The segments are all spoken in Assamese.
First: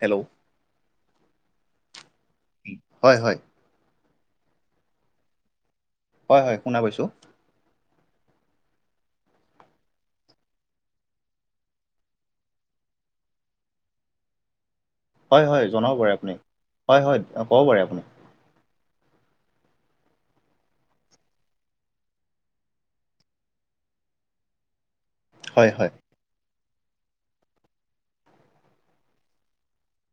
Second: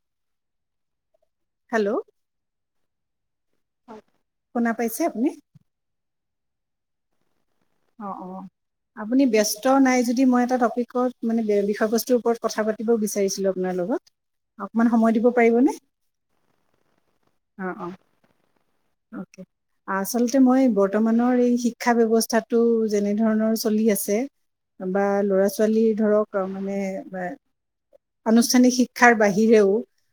হেল্ল' হেল্ল' হয়। হয়। শুনা পাইছে আপুনি? হয়। হয়। শুনা পাইছো। অ অ আপুনি ব্যস্ত নাই যদি মই এটা টপিকত মানে বিষয়বস্তুৰ ওপৰত কথা পাতিব বিচাৰিছিলো আপোনাৰ হেল্ল' অকণমান সময় দিব হয় হয় পাৰিবনে? জনাব পাৰে আপুনি হয় হয় ক'ব অঁ পাৰে অঁ আপুনি অ আচলতে মই বৰ্তমানৰ এই শিক্ষা ব্যবস্থাৰ টো যেনে ধৰণৰ চলি আছে বা ল'ৰা হয় ছোৱালী হয় ধৰক মানে আনুষ্ঠানিক শিক্ষাৰ বাহিৰেও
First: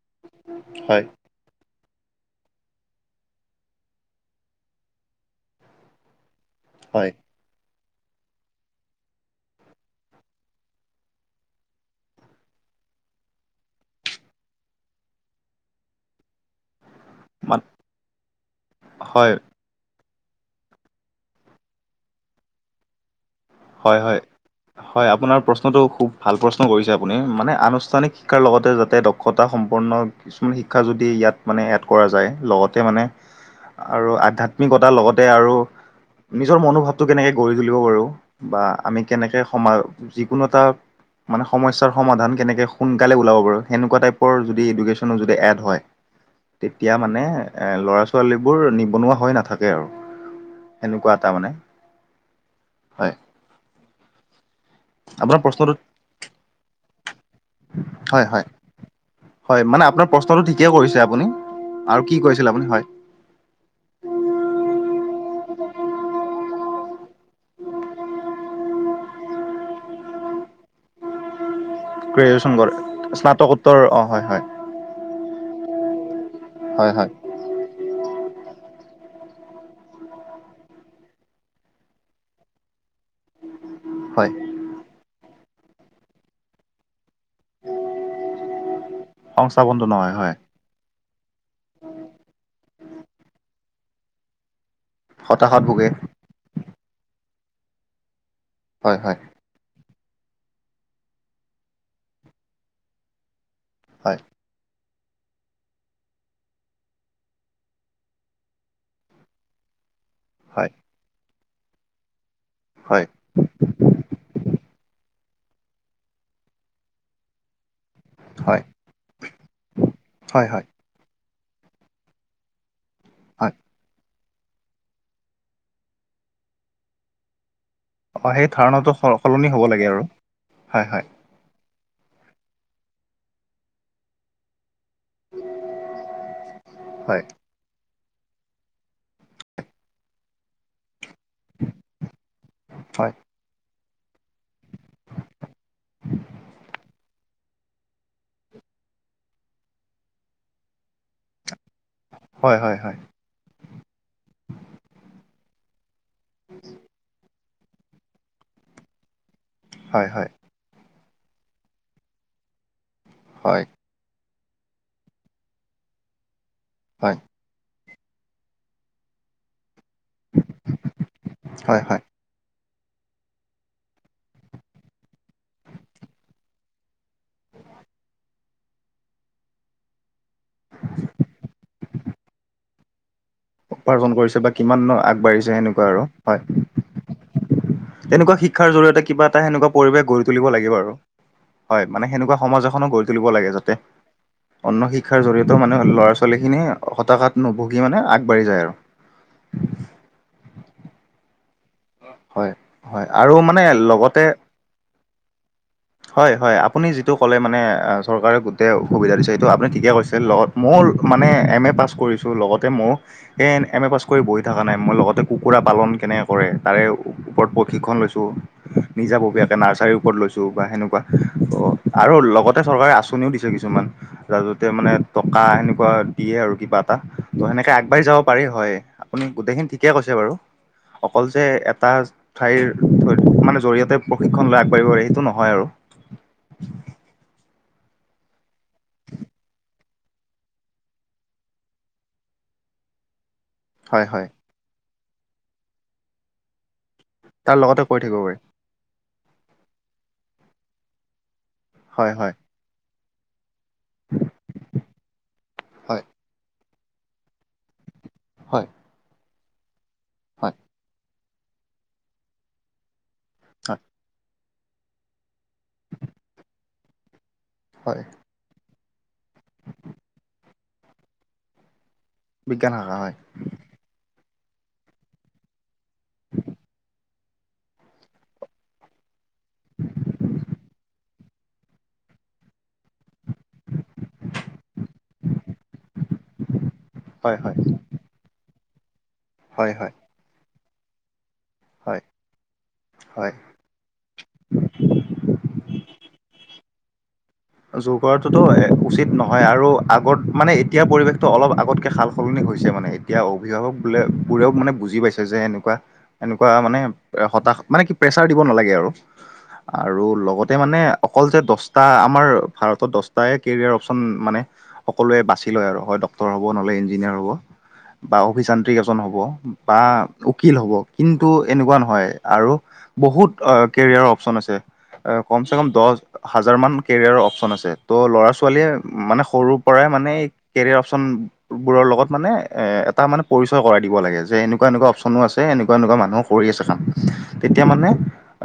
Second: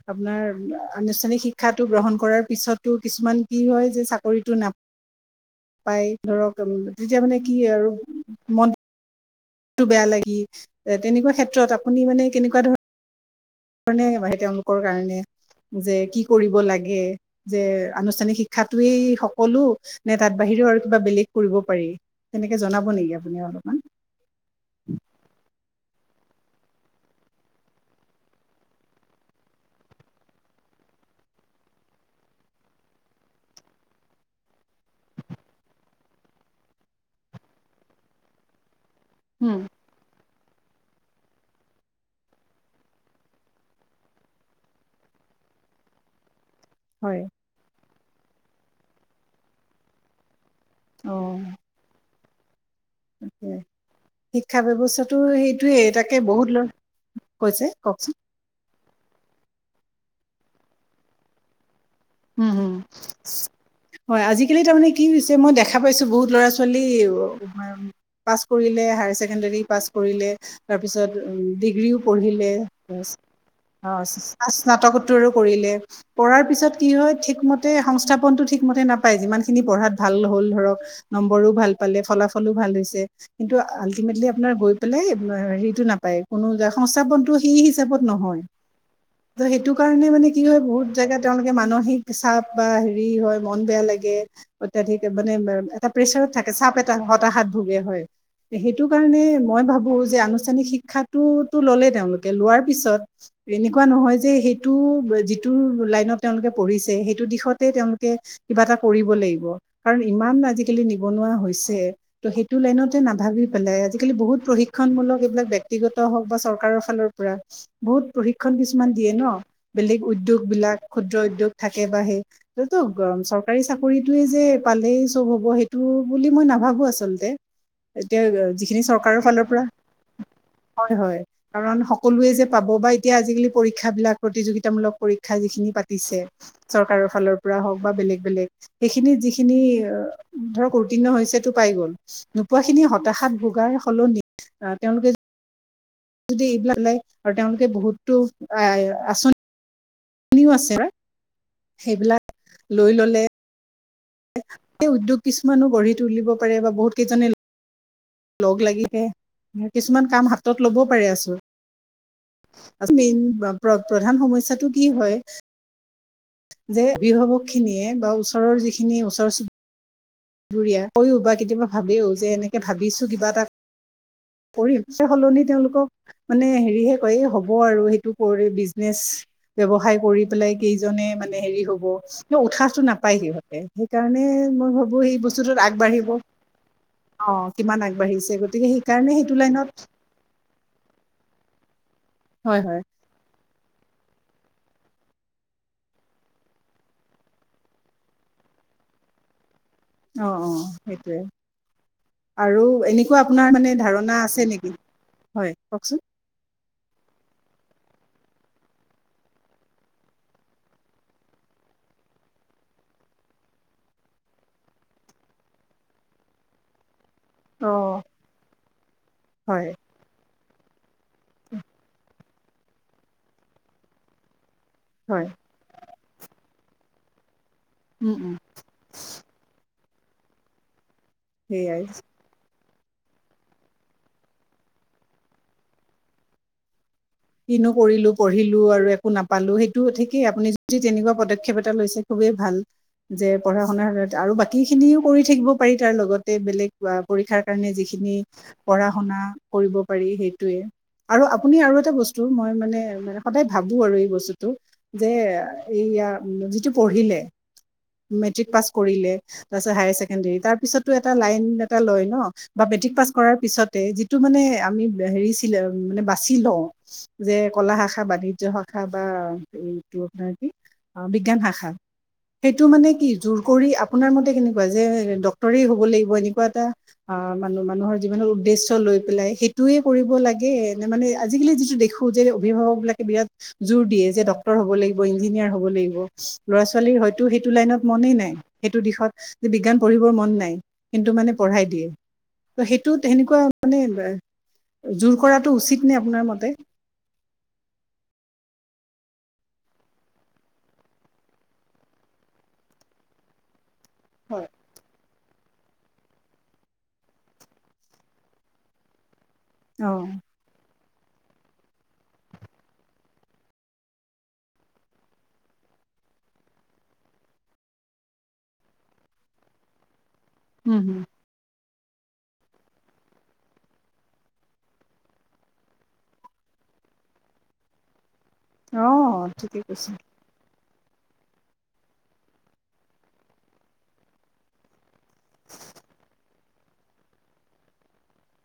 আপোনাৰ হয় আনুষ্ঠানিক শিক্ষাত টো গ্ৰহণ কৰাৰ পিছতো কিছুমান কি হয় যে চাকৰিত নাপায় ধৰক হয় তেতিয়া মানে কি আৰু মন বেয়া লাগি। তেনেকুৱা ক্ষেত্ৰত আপুনি মানে কেনেকুৱা ধৰণৰ [unintelligible] কাৰণে যে কি কৰিব লাগে মান যে আনুষ্ঠানিক শিক্ষাতয়েই হয় সকলো নে তাত বাহিৰেও আৰু কিবা বেলেগ কৰিব পাৰি সেনেকে জনাব নেকি আ হয়। হয়। হয়। আপোনাৰ প্ৰশ্নটো খুব ভাল প্ৰশ্ন কৰিছে আপুনি মানে আনুষ্ঠানিক শিক্ষাৰ লগতে যাতে দক্ষতা সম্পন্ন কিছুমান শিক্ষা যদি ইয়াত মানে এড কৰা যায়। লগতে মানে আৰু আধাত্মিকতাৰ লগতে আৰু নিজৰ মনোভাৱটো কেনেকে গঢ়ি তুলিব পাৰো বা আমি কেনেকে উম, সমাজ যিকোনো এটা মানে সমস্যাৰ সমাধান কেনেকে সোনকালে ওলাবাৰু সেনেকুৱা টাইপৰ যদি এডুকেশ্যন যদি এড হয়। [unintelligible] তেতিয়া হয় মানে ল'ৰা ছোৱালীবোৰ নিবনুৱা হৈ নাথাকে আৰু। অ সেনেকুৱা এটা মানে। হয় [unintelligible] শিক্ষা ব্যৱস্থাতটো আপোনাৰ প্ৰশ্নটো সেইটোৱে তাকে বহুত ল কৈছে কওকচোন হয় হয় হয়। মানে আপোনাৰ প্ৰশ্নটো ঠিকে কৰিছে আপুনি। আৰু কি কৈছিল হম আপুনি হম হম হয় হয় আজিকালি তাৰমানানে কি হৈছে মই দেখা পাইছো বহুত ল'ৰা ছোৱালী পাছ কৰিলে হায়াৰ ছেকেণ্ডৰী পাছ কৰি কৰিলে তাৰপিছত উ ডিগ্ৰীও পঢ়িলে। গ্ৰেজুৱেশ্যন কৰে স্নাতকোত্তৰ অ হয় হয় স্নাতকোত্তৰো কৰিলে। কৰাৰ কি হয় ঠিকমতে সংস্থাপনটো ঠিকমতে নাপ যিমান খিনি পঢ়াত ভাল হ'ল ধৰক। নম্বৰো ভাল পালে ফলাফলো ভাল হৈছে। কিন্তু আল্টিমেটলি হয় আপোনাৰ গৈ পেলাই হেৰিতটো নাপায়। কোনো য সংস্থাপনতটো সেই হিচাপত নহয়। ত সেইটো সংস্থাপনটো কাৰণে নহয় মানে কি হয় বহুত জেগা তেওঁলোকে মানসিক চাপ বা হেৰি হয়। মন বেয়া লাগে। অত্যাধিক মানে হতাশাত ভোগে এটা প্ৰেচাৰত থাকে চাপ এটা হতাশাত ভোগে হয়। সেইটো হয় হয় কাৰণে মই ভাবো যে আনুষ্ঠানিক শিক্ষাতো ললে তেওঁলোকে লোৱাৰ পিছত এনেকুৱা নহয় হয় যে সেইটো যিটো লাইনত তেওঁলোকে পঢ়িছে, সেইটো দিশতে তেওঁলোকে কিবা এটা কৰিব লাগিব। কাৰণ ইমান হয় আজিকালি নিবনুৱা হৈছে। ত' সেইটো লাইনতে হয় নাভাবি পেলাই আজিকালি বহুত প্ৰশিক্ষ শিক্ষণমূলক এইবিলাক ব্যক্তিগত হওক বা চৰকাৰৰ ফালৰ পৰা বহুত প্ৰশিক্ষণ হয় কিছুমান দিয়ে ন, বেলেগ উদ্যয়োগ হয় হয় বিলাক ক্ষুদ্ৰ উদ্যয়োগ থাকে বা সেই ত গম হয় চৰকাৰী চাকৰিত সেইটো যে পালেই চব হ'ব। সেইটো বুলি মই নাভাবো আচলতে। এতিয়া অ সেই যিখিনি ধাৰণাটো চৰকাৰৰ ফালৰ সলনি হ'ব পৰা। লাগে আৰু হয়। হয়। কাৰণ সকলোৱে যে পাব বা এতিয়া আজিকালি পৰীক্ষ বিলাক প্ৰতিযোগিতামূলক পৰীক্ষা যিখিনি পাতি চৰকাৰৰ হয় ফালৰ পৰা হওক বা বেলেগ বেলেগ সেইখিনি যিখিনি ধৰক উত্তীৰ্ণ হৈছেতো পাই গল, নোপোৱা খিনি হয় হতাশাত ভোগাই সলনি আহ তেওঁলোকে যদি এইবিলাক ওলাই আৰু তেওঁলোকে বহুতো আঁচনি ও আছে সেইবিলাক হয় হয় লৈ হয় ললে উদ্যোগ কিছুমানো গঢ়ি তুলিব পাৰে বা বহুত কেইজনে লগ লাগিছে কিছুমান হয় হয় কাম হয় হাতত লব পাৰে আছো মেইন প্ৰধান সমস্যটো কি হয় যে হয় অভাৱকখিনিয়ে বা ওচৰৰ যিখিনি ওচৰ ৰিয়া কও বা কেতিয়াবা হয় হয় ভাবিও যে এনেকে ভাবিছো কিবা এটা কৰি সলনি তেওঁলোকক মানে হেৰিহে কয় এই হ'ব আৰু সেইটো কৰি বিজনেচ ব্যৱসায় কৰি পেলাই কেইজনে মানে হেৰি হব উৎসাহটো নাপাই সিহঁতে সেইকাৰণে মই ভ অ আগ বাঢ়ি যায়। এনেকুৱা আৰু অ কিমান আগবাঢ়িছে তেনেকুৱা গতিকে শিক্ষাৰ জৰিয়তে সেইকাৰণে কিবা সেইটো এটা লাইনত সেনেকুৱা পৰিৱেশ গঢ়ি তুলিব লাগিব আৰু। হয় মানে সেনেকুৱা হয় সমাজ হয় এখনো গঢ়ি তুলিব লাগে। যাতে অন্য শিক্ষাৰ জৰিয়তেও মানে ল'ৰা ছোৱালীখিনি হতাশাত নুভুগি মানে আগবাঢ়ি যায় আৰু। অ অ সেইটোৱে। হয়। আৰু হয় এনেকুৱা আৰু আপোনাৰ মানে ধাৰণা লগতে আছে নেকি? হয় কওকচোন হয়। হয়। আপুনি যিটো ক'লে মানে চৰকাৰে সুবিধা দিছে। এইটো আপুনি ঠিকে কৈছে লগত মোৰ মানে এম এ পাছ কৰিছো লগতে মোৰ এ এম এ পাছ কৰি বহি থকা নাই মই লগতে কুকুৰা পালন কেনেক কৰে তাৰে ওপৰত অ প্ৰশিক্ষণ লৈছোঁ নিজাববীয়াকে হয় নাৰ্চৰী ওপৰত লৈছোঁ। বা সেনেকুৱা অ আৰু লগতে চৰকাৰে আঁচনিও দিছে কিছুমান মানে হয় টকা এনেকুৱা দিয়ে আৰু কিবা এটা ত' সেনেকে আগবাঢ়ি উম যাব উম পাৰি হয়। আপুনি গোটেইখিনি ঠিকে কৈছে বাৰু অ যে সেইয়াই এটা ঠাইৰ মানে জৰিয়তে প্ৰশিক্ষণ লৈ আগবাঢ়িব পাৰি সেইটো নহয় আৰু কিনো কৰিলো পঢ়িলো আৰু একো নাপালো স ঠিকেই আপুনি যদি তেনেকুৱা পদক্ষেপ এটা লৈছে খুবেই ভাল। যে পঢ়া শুনা শ হয় হয় আৰু বাকী খিনিও কৰি থাকিব পাৰি তাৰ লগতে বেলেগ পৰীক্ষাৰ তাৰ কাৰণে লগতে কৈ যিখিনি থাকিব পাৰি পঢ়া শুনা কৰিব পাৰি সেইটোৱে আৰু আপুনি আৰু এটা হয় বস্তু হয় মই মানে মে সদায় ভাবো আৰু এই বস্তুটো যে হয় এইয়া যিটো পঢ়িলে মেট্ৰিক পাছ হয় কৰিলে। তাৰপিছত হায়াৰ ছেকেণ্ডেৰী হয় তাৰপিছতো লাইন এটা লয় ন বা মেষ্টিক পাছ কৰাৰ পিছতে হয় যিটো মানে আমি হেৰিছিলে মানে বাচি লওঁ যে কলা শাখা, হয় বাণিজ্য় শাখা শাখা বা এইটো আপোনাৰ কি বিজ্ঞান শাখা সেইটো বিজ্ঞান মানে শাখা কি হয় জোৰ কৰি আপোনাৰ মতে কেনে যে ডক্তৰে হ'ব লাগিব এনেকুৱা এটা অ মান মানুহৰ যিমান উদেশ্য লৈ পেলাই সেই টোয়ে কৰিব লাগে মানে আজিকালি যিটো দেখোঁ যে, অভিভাৱকবিলাকে বিৰাট জোৰ দিয়ে যে, ডক্তৰ হ'ব লাগিব, ইঞ্জিনিয়াৰ হ'ব লাগিব, ল'ৰা ছোৱালীৰ হয়তো হয় সেইটো হয় লাইনত মনেই নাই। সেইটো দিশত যে, হয় বিজ্ঞান হয় পঢ়িবৰ মন নাই, কিন্তু মানে পঢ়াই দিয়ে। হয় সেইটো হয় সেনেকুৱা মানে জোৰ কৰাটো উচিত নে আপোনাৰ মতে? জোৰ কৰাটোতো উচিত নহয়, আৰু আগত মানে এতিয়া পৰিৱেশটো অলপ আগতকে সাল সলনি হৈছে মানে, এতিয়া অভিভাৱক হয়। বোলে-বোৰেও মানে বুজি পাইছে যে, এনেকুৱা, এনেকুৱা মানে হতাশ মানে কি প্ৰেচাৰ দিব নালাগে আৰু। অ আৰু লগতে মানে অকল যে, দছটা আমাৰ ভাৰতত দচটাই কেৰিয়াৰ অপচন মানে সকলোৱে বাছি লয় আৰু হয়, ডক্টৰ হ'ব, নহ'লে ইঞ্জিনিয়াৰ হ'ব। বা অভিযান্ত্ৰিক এজন হ'ব, বা উকিল হ'ব উম হুম কিন্তু এনেকুৱা ন হয়, আৰু বহুত অ', কেৰিয়াৰৰ অপচন আছে। এ, কমচেকম দচ হাজাৰ মান কেৰিয়াৰৰ অ' অপচন আছে, ত' ল'ৰা ছোৱালীয়ে অ মানে সৰুৰ ঠিকে পৰাই কৈছে মানে কেৰিয়াৰ অপশচন বোৰৰ লগত মানে এ এটা মানে পৰিচয় কৰাই দিব লাগে যে এনেকুৱা এনেকুৱা অপশচন আছে, এনেকুৱা এনেকুৱা মানুহ কৰি আছে কাম। তেতিয়া মানে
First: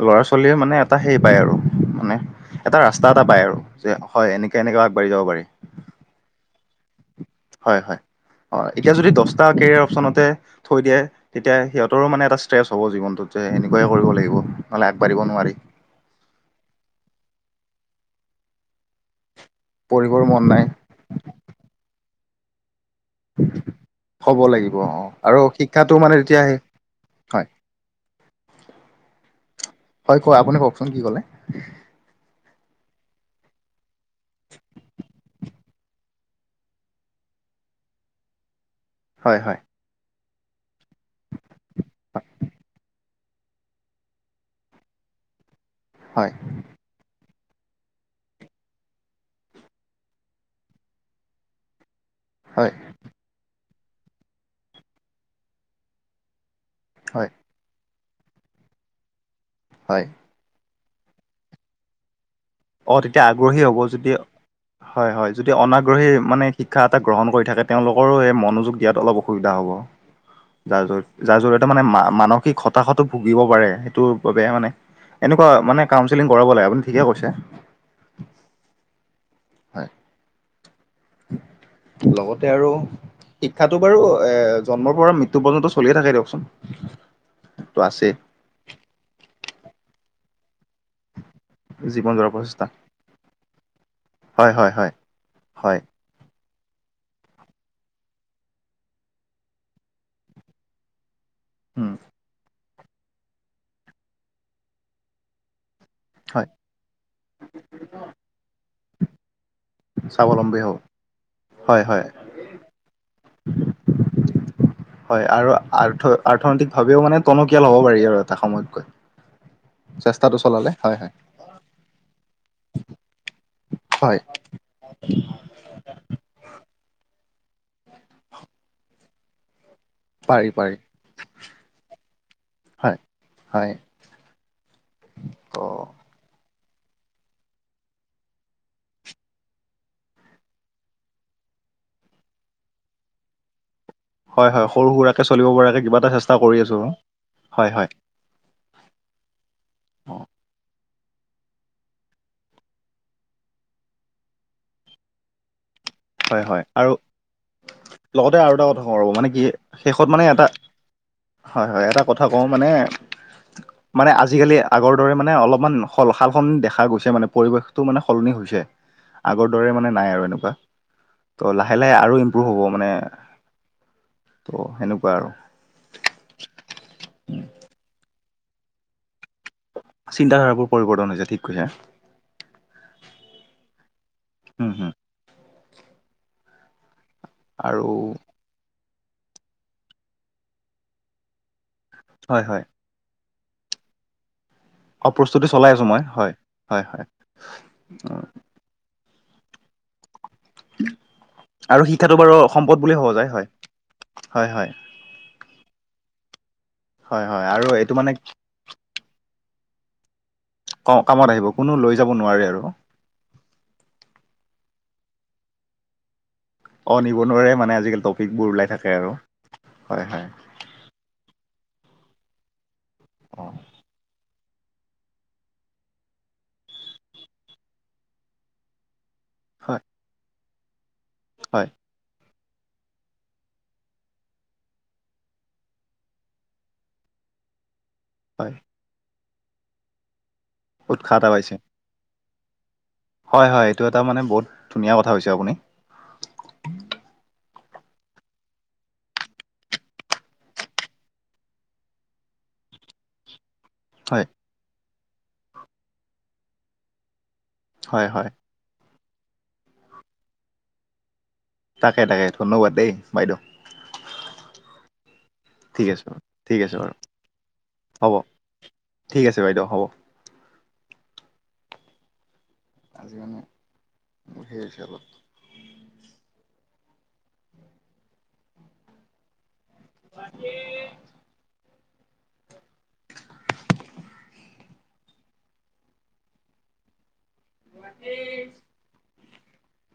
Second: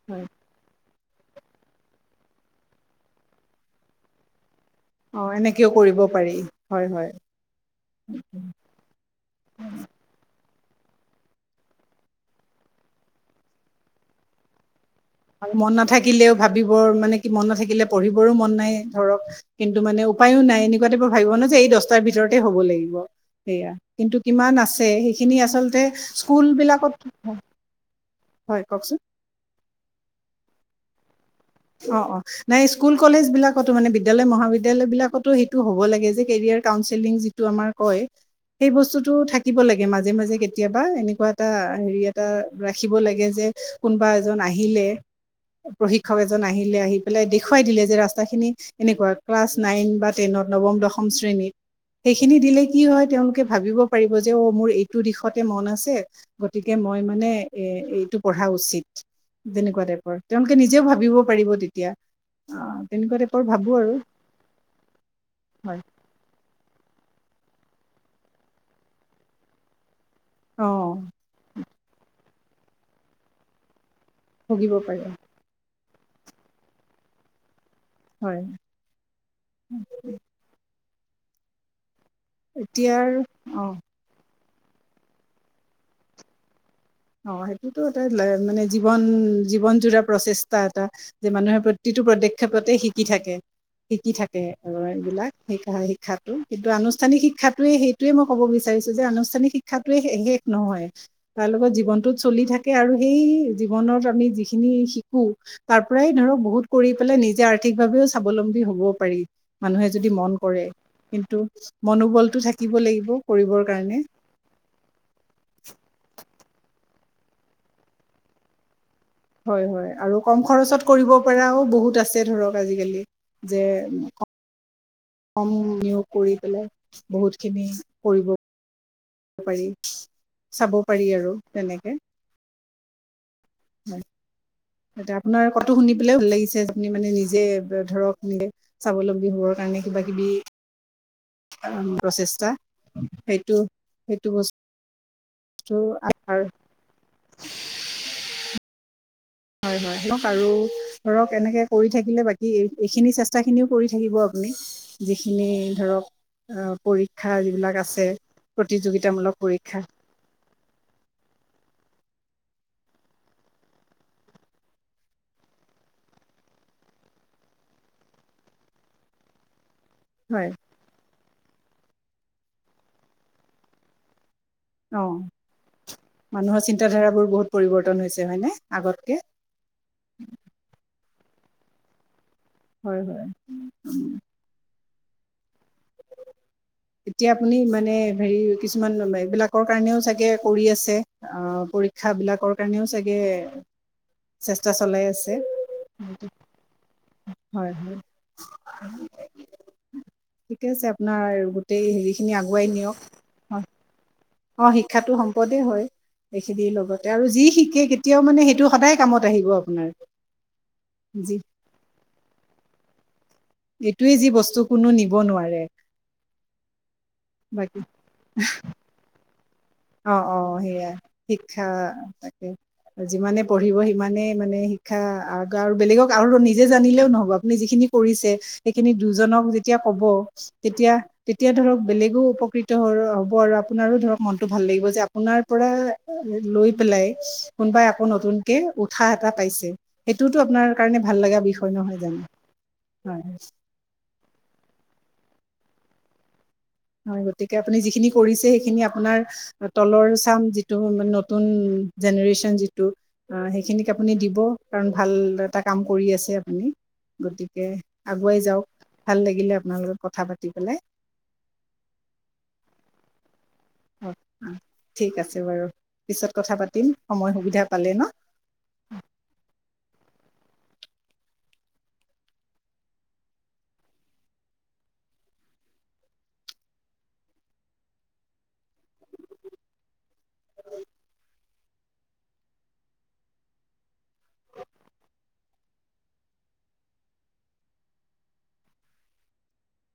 ল'ৰা হয় ছোৱালীয়ে মানে এটা সেই পায় আৰু মানে এটা ৰাস্তা এটা পায় আৰু যে হয় এনে অ' এনেকেও কৰিব পাৰি হয়, হয়। হয়, হয়। অ' এতিয়া যদি দহটা কেৰিয়াৰ অপচনতে থৈ দিয়ে তেতিয়া সিহঁতৰো মানে এটা ষ্ট্ৰেছ হ'ব জীৱনটোত যে এনেকুৱাইে কৰিব লাগিব। নহ'লে আগবাঢ়িব নোৱাৰি আৰু মন নাথাকিলেও ভাবিবৰ মানে কি মন নাথাকিলে পঢ়িবৰো মন নাই ধৰক কিন্তু মানে পঢ়িবৰ উপায়ো মন নাই এনেকুৱা তাইপৰ ভাবিব নে যে এই দহটাৰ ভিতৰতে হ'ব লাগিব। সেয়া কিন্তু হ'ব কিমান লাগিব আছে, অ আৰু সেইখিনি আচলতে শিক্ষাটো মানে তেতিয়া স্কুল সেই বিলাকত হয় হয়, কওঁকচোন। হয় কোৱা। আপুনি কওঁকচোন কি ক'লে অ' অ' নাই স্কুল কলেজ বিলাকতো মানে বিদালয় মহাবিদ্যালয় বিলাকতো সেইটো হ'ব লাগে যে কে কাওণছেলিং যিতু আমাৰ কয়, সেই বস্তুটোৰ হয় থাকিব হয় লাগে মাজে মাজে কেতি কেতিয়াবা এনেকুৱা এটা হেৰি এটা ৰাখিব লাগে যে কোনোবা এজন আহিলে। প্ৰশিক্ষক হয় এজন আহিলে আহি পেলাই দিশ দেখুৱাই দিলে যে ৰাস্তাখিনি এনেকুৱা ক্লাছ নাইন বা টেইনত নৱম, দশম শ্ৰেণীত। সেইখিনি দিলে কি হয় তেওঁলোকে ভাবিব পাৰিব যে অ' মোৰ এইটো দিশতে মন আছে। গতিকে মই মানে হয় এ এইটো পঢ়া উচিত তেনেকুৱা হয় টাইপৰ তেওঁলোকে নি নিজেও ভাবিও পাৰিব তেতিয়া। অ' তেনেকুৱা তেতিয়া টাইপৰ আগ্ৰহী ভাবো হ'ব আৰু যদি হয়, হয়। যদি অনাগ্ৰহী মানে শিক্ষা শিক্ষা এটা গ্ৰহণ কৰি থাকে। তেওঁলোকৰো মনোযোগ দিয়াত অলপ অসুবিধা হ'ব। অ যাৰ জত যাৰ জৰিয়তে মানে মানসিক হতাশতো ভুগিব পাৰে। টোৰ বৰ বেয়া মানে ভুগিব পাৰে এনেকুৱা মানে কাউনচেলিং কৰাব লাগে আপুনি ঠিকে কৈছে। হয়। হয় লগতে আৰু এতিয়াৰ অ শিক্ষাটো বাৰু এ, জন্মৰ পৰা মৃত্য পৰ্যন্ত চলিয়ে থাকে দিয়কচোন। অ টো সেইটোতো এটা আছে মানে জীৱন জীৱন জোৰা প্ৰচেষ্ট। টা এটা যে মানুহে প্ৰতিটো জীৱন জোৰা প্ৰচেষ্টা পদক্ষেপতে শিকি থাকে। শিকি থাকে হয় হয় আৰু হয় এইবিলাক হয় শিক্ষা কিন্তু আনুষ্ঠানিক শিক্ষা। শিক্ষাটোয়ে সেইটোয়ে মই ক'ব বিচাৰিছো যে আনুষ্ঠানিক শিক্ষটোয়ে শেষ নহয়। তাৰ লগত, উম জীৱনটোত চলি থাকে, আৰু সেই জীৱনত আমি যিখিনি শিকো। তাৰ পৰাই ধৰক হয় বহুত কৰি পেলাই, নিজে আৰ্থিকভাৱেও স্বাৱলম্বী হবও পাৰি মানুহে যদি মন স্বাৱলম্বী কৰে। হ'ব কিন্তু হয় হয় মনোবলটো থাকিব লাগিব কৰিবৰ কাৰণে। হয় আৰু আৰ্থ অৰ্থনৈতিক ভাৱেও মানে টনকিয়াল হ'ব পাৰি আৰু এটা সময়ত গৈ। হয় হয় আৰু কম খৰচত কৰিব পৰাও বহুত আছে ধৰক আজিকালি, যে হয় কম নিয়োগ কৰি পেলাই বহুত, খিনি কৰিব পাৰি। চাব পাৰি আৰু তেনেকে হয়। হয়। এতিয়া আপোনাৰ ত' ক টো শুনি পেলাই ভাল লাগিছে আপুনি মানে নিজে ধৰক যে স্বাৱলম্বী হবৰ কাৰণে কিবাকিবি প্ৰচেষ্টা সেইটো সেইটো হয়। হয়। সৰু সুৰা চলিব পৰাকে কিবা এটা বস্তু চেষ্টা কৰি আছোঁ। হয় হয়। হয়। অ হয়। ধৰক এনেকে কৰি থাকিলে বাকী এই এইখিনি চেষ্টাখিনিও কৰি থাকিব আপুনি। যিখিনি ধৰক হয়। হয় আহ আৰু পৰীক্ষা যিবিলাক আছে লগতে আৰু এটা কথা কওঁ ৰ'ব মানে প্ৰতিযোগিতামূলক কি পৰীক্ষা শেষত মানে এটা হয়। হয়। এটা কথা কওঁ মানে মানে আজিকালি আগৰ দৰে মানে অলপমান স সাল সালসলনি দেখা গৈছে মানে পৰিৱেশতটো মানে সলনি হৈছে। আগৰ দৰে মানে নাই আৰু হয় এনেকুৱা। ত' লাহে লাহে আৰু ইমপ্ৰুভ হ'ব মানে ত' অ সেনেকুৱা আৰু। মানুহৰ চিন্তা ধাৰাবোৰ বহুত পৰিৱৰ্তন হৈছে। হয়নে? আগতকে চিন্তা ধাৰাবোৰ পৰিৱৰ্তন হৈছে ঠিক কৈছে। হয়। হয়। হম হম এতিয়া আপুনি আৰু মানে হেৰি কিছুমান এইবিলাকৰ কাৰণেও চাগে কৰি আছে। অ পৰী শিক্ষা হয় বিলাকৰ হয়। কাৰণেও চাগে চেষ্টা অ চলাই আছে। প্ৰস্তুতি চলাই আছো মই হয়। হয় হয় হয়। উম। হয়। ঠিকে আছে আপোনাৰ আৰু গোটেই শিক্ষাটো হেৰিখিনি বাৰু আগুৱাই সম্পদ নিয়ক বুলিয়ে সহজায় হয়‌। হয় অ শিক্ষাটো সম্পদে হয়। এইখিনিৰ লগতে হয় আৰু হয় যি শিকে এইটো কেতিয়াও মানে সেইটো সদায় কামত আহিব আপোনাৰ। ক কামত যি আহিব। কোনো লৈ যাব নোৱাৰে আৰু এইটোৱে যি বস্তু কোনো নিব নোৱাৰে। অ নিব নোৱাৰে বাকী মানে আজিকালি টপিক বোৰ ওলাই থাকে আৰু। হয় অ হয় অ সেইয়া শিক্ষা তাকে যিমানে অ পঢ়িব সিমানে মানে শিক্ষা আৰু বেলেগক আৰু নিজে জানিলেও নহব। আপুনি যিখিনি কৰিছে সেইখিনি দুজনক যেতিয়া হয় কব, তেতিয়া তেতিয়া হয় ধৰক বেলেগো উপতৃত হ'ব আৰু আপোনাৰো ধৰক মন ত ভাল লাগিবজে যে আপোনাৰ পৰা লৈ পেলাই কোনোবাই আকৌ হয় নতুনকে উৎসাহ এটা পাইছে। সেইটোওতো আপোনাৰ কাৰণে উৎসাহ ভাল এটা লাগা পাইছে। বিষয় নহয় জানো? হয়। হয়। এইটো এটা মানে বহুত ধুনীয়া কথা হৈছে আপুনি। হয়। গতিকে আপুনি যিখিনি কৰিছে সেইখিনি আপোনাৰ তলৰ চাম যিটো নতুন জেনেৰেশ্বন যিটো সেইখিনিক আপুনি হয় দিব। কাৰণ ভাল এটা কাম কৰি আছে আপুনি। গতিকে হয় হয় আগুৱাই যাওক ভাল লাগিলে আপোনাৰ লগত কথা পাতি পেলাই। তাকে তাকে ধন্যবাদ দেই, বাইদেউ। [inaudible] ঠিক আছে বাৰু ঠিক আছে বাৰু পিছত কথা ঠিক আছে পাতিম। বাৰু সময় সুবিধা পালে ন। হ'ব ঠিক আছে বাইদেউ হ'ব। আজি মানে অলপ [unintelligible] [inaudible]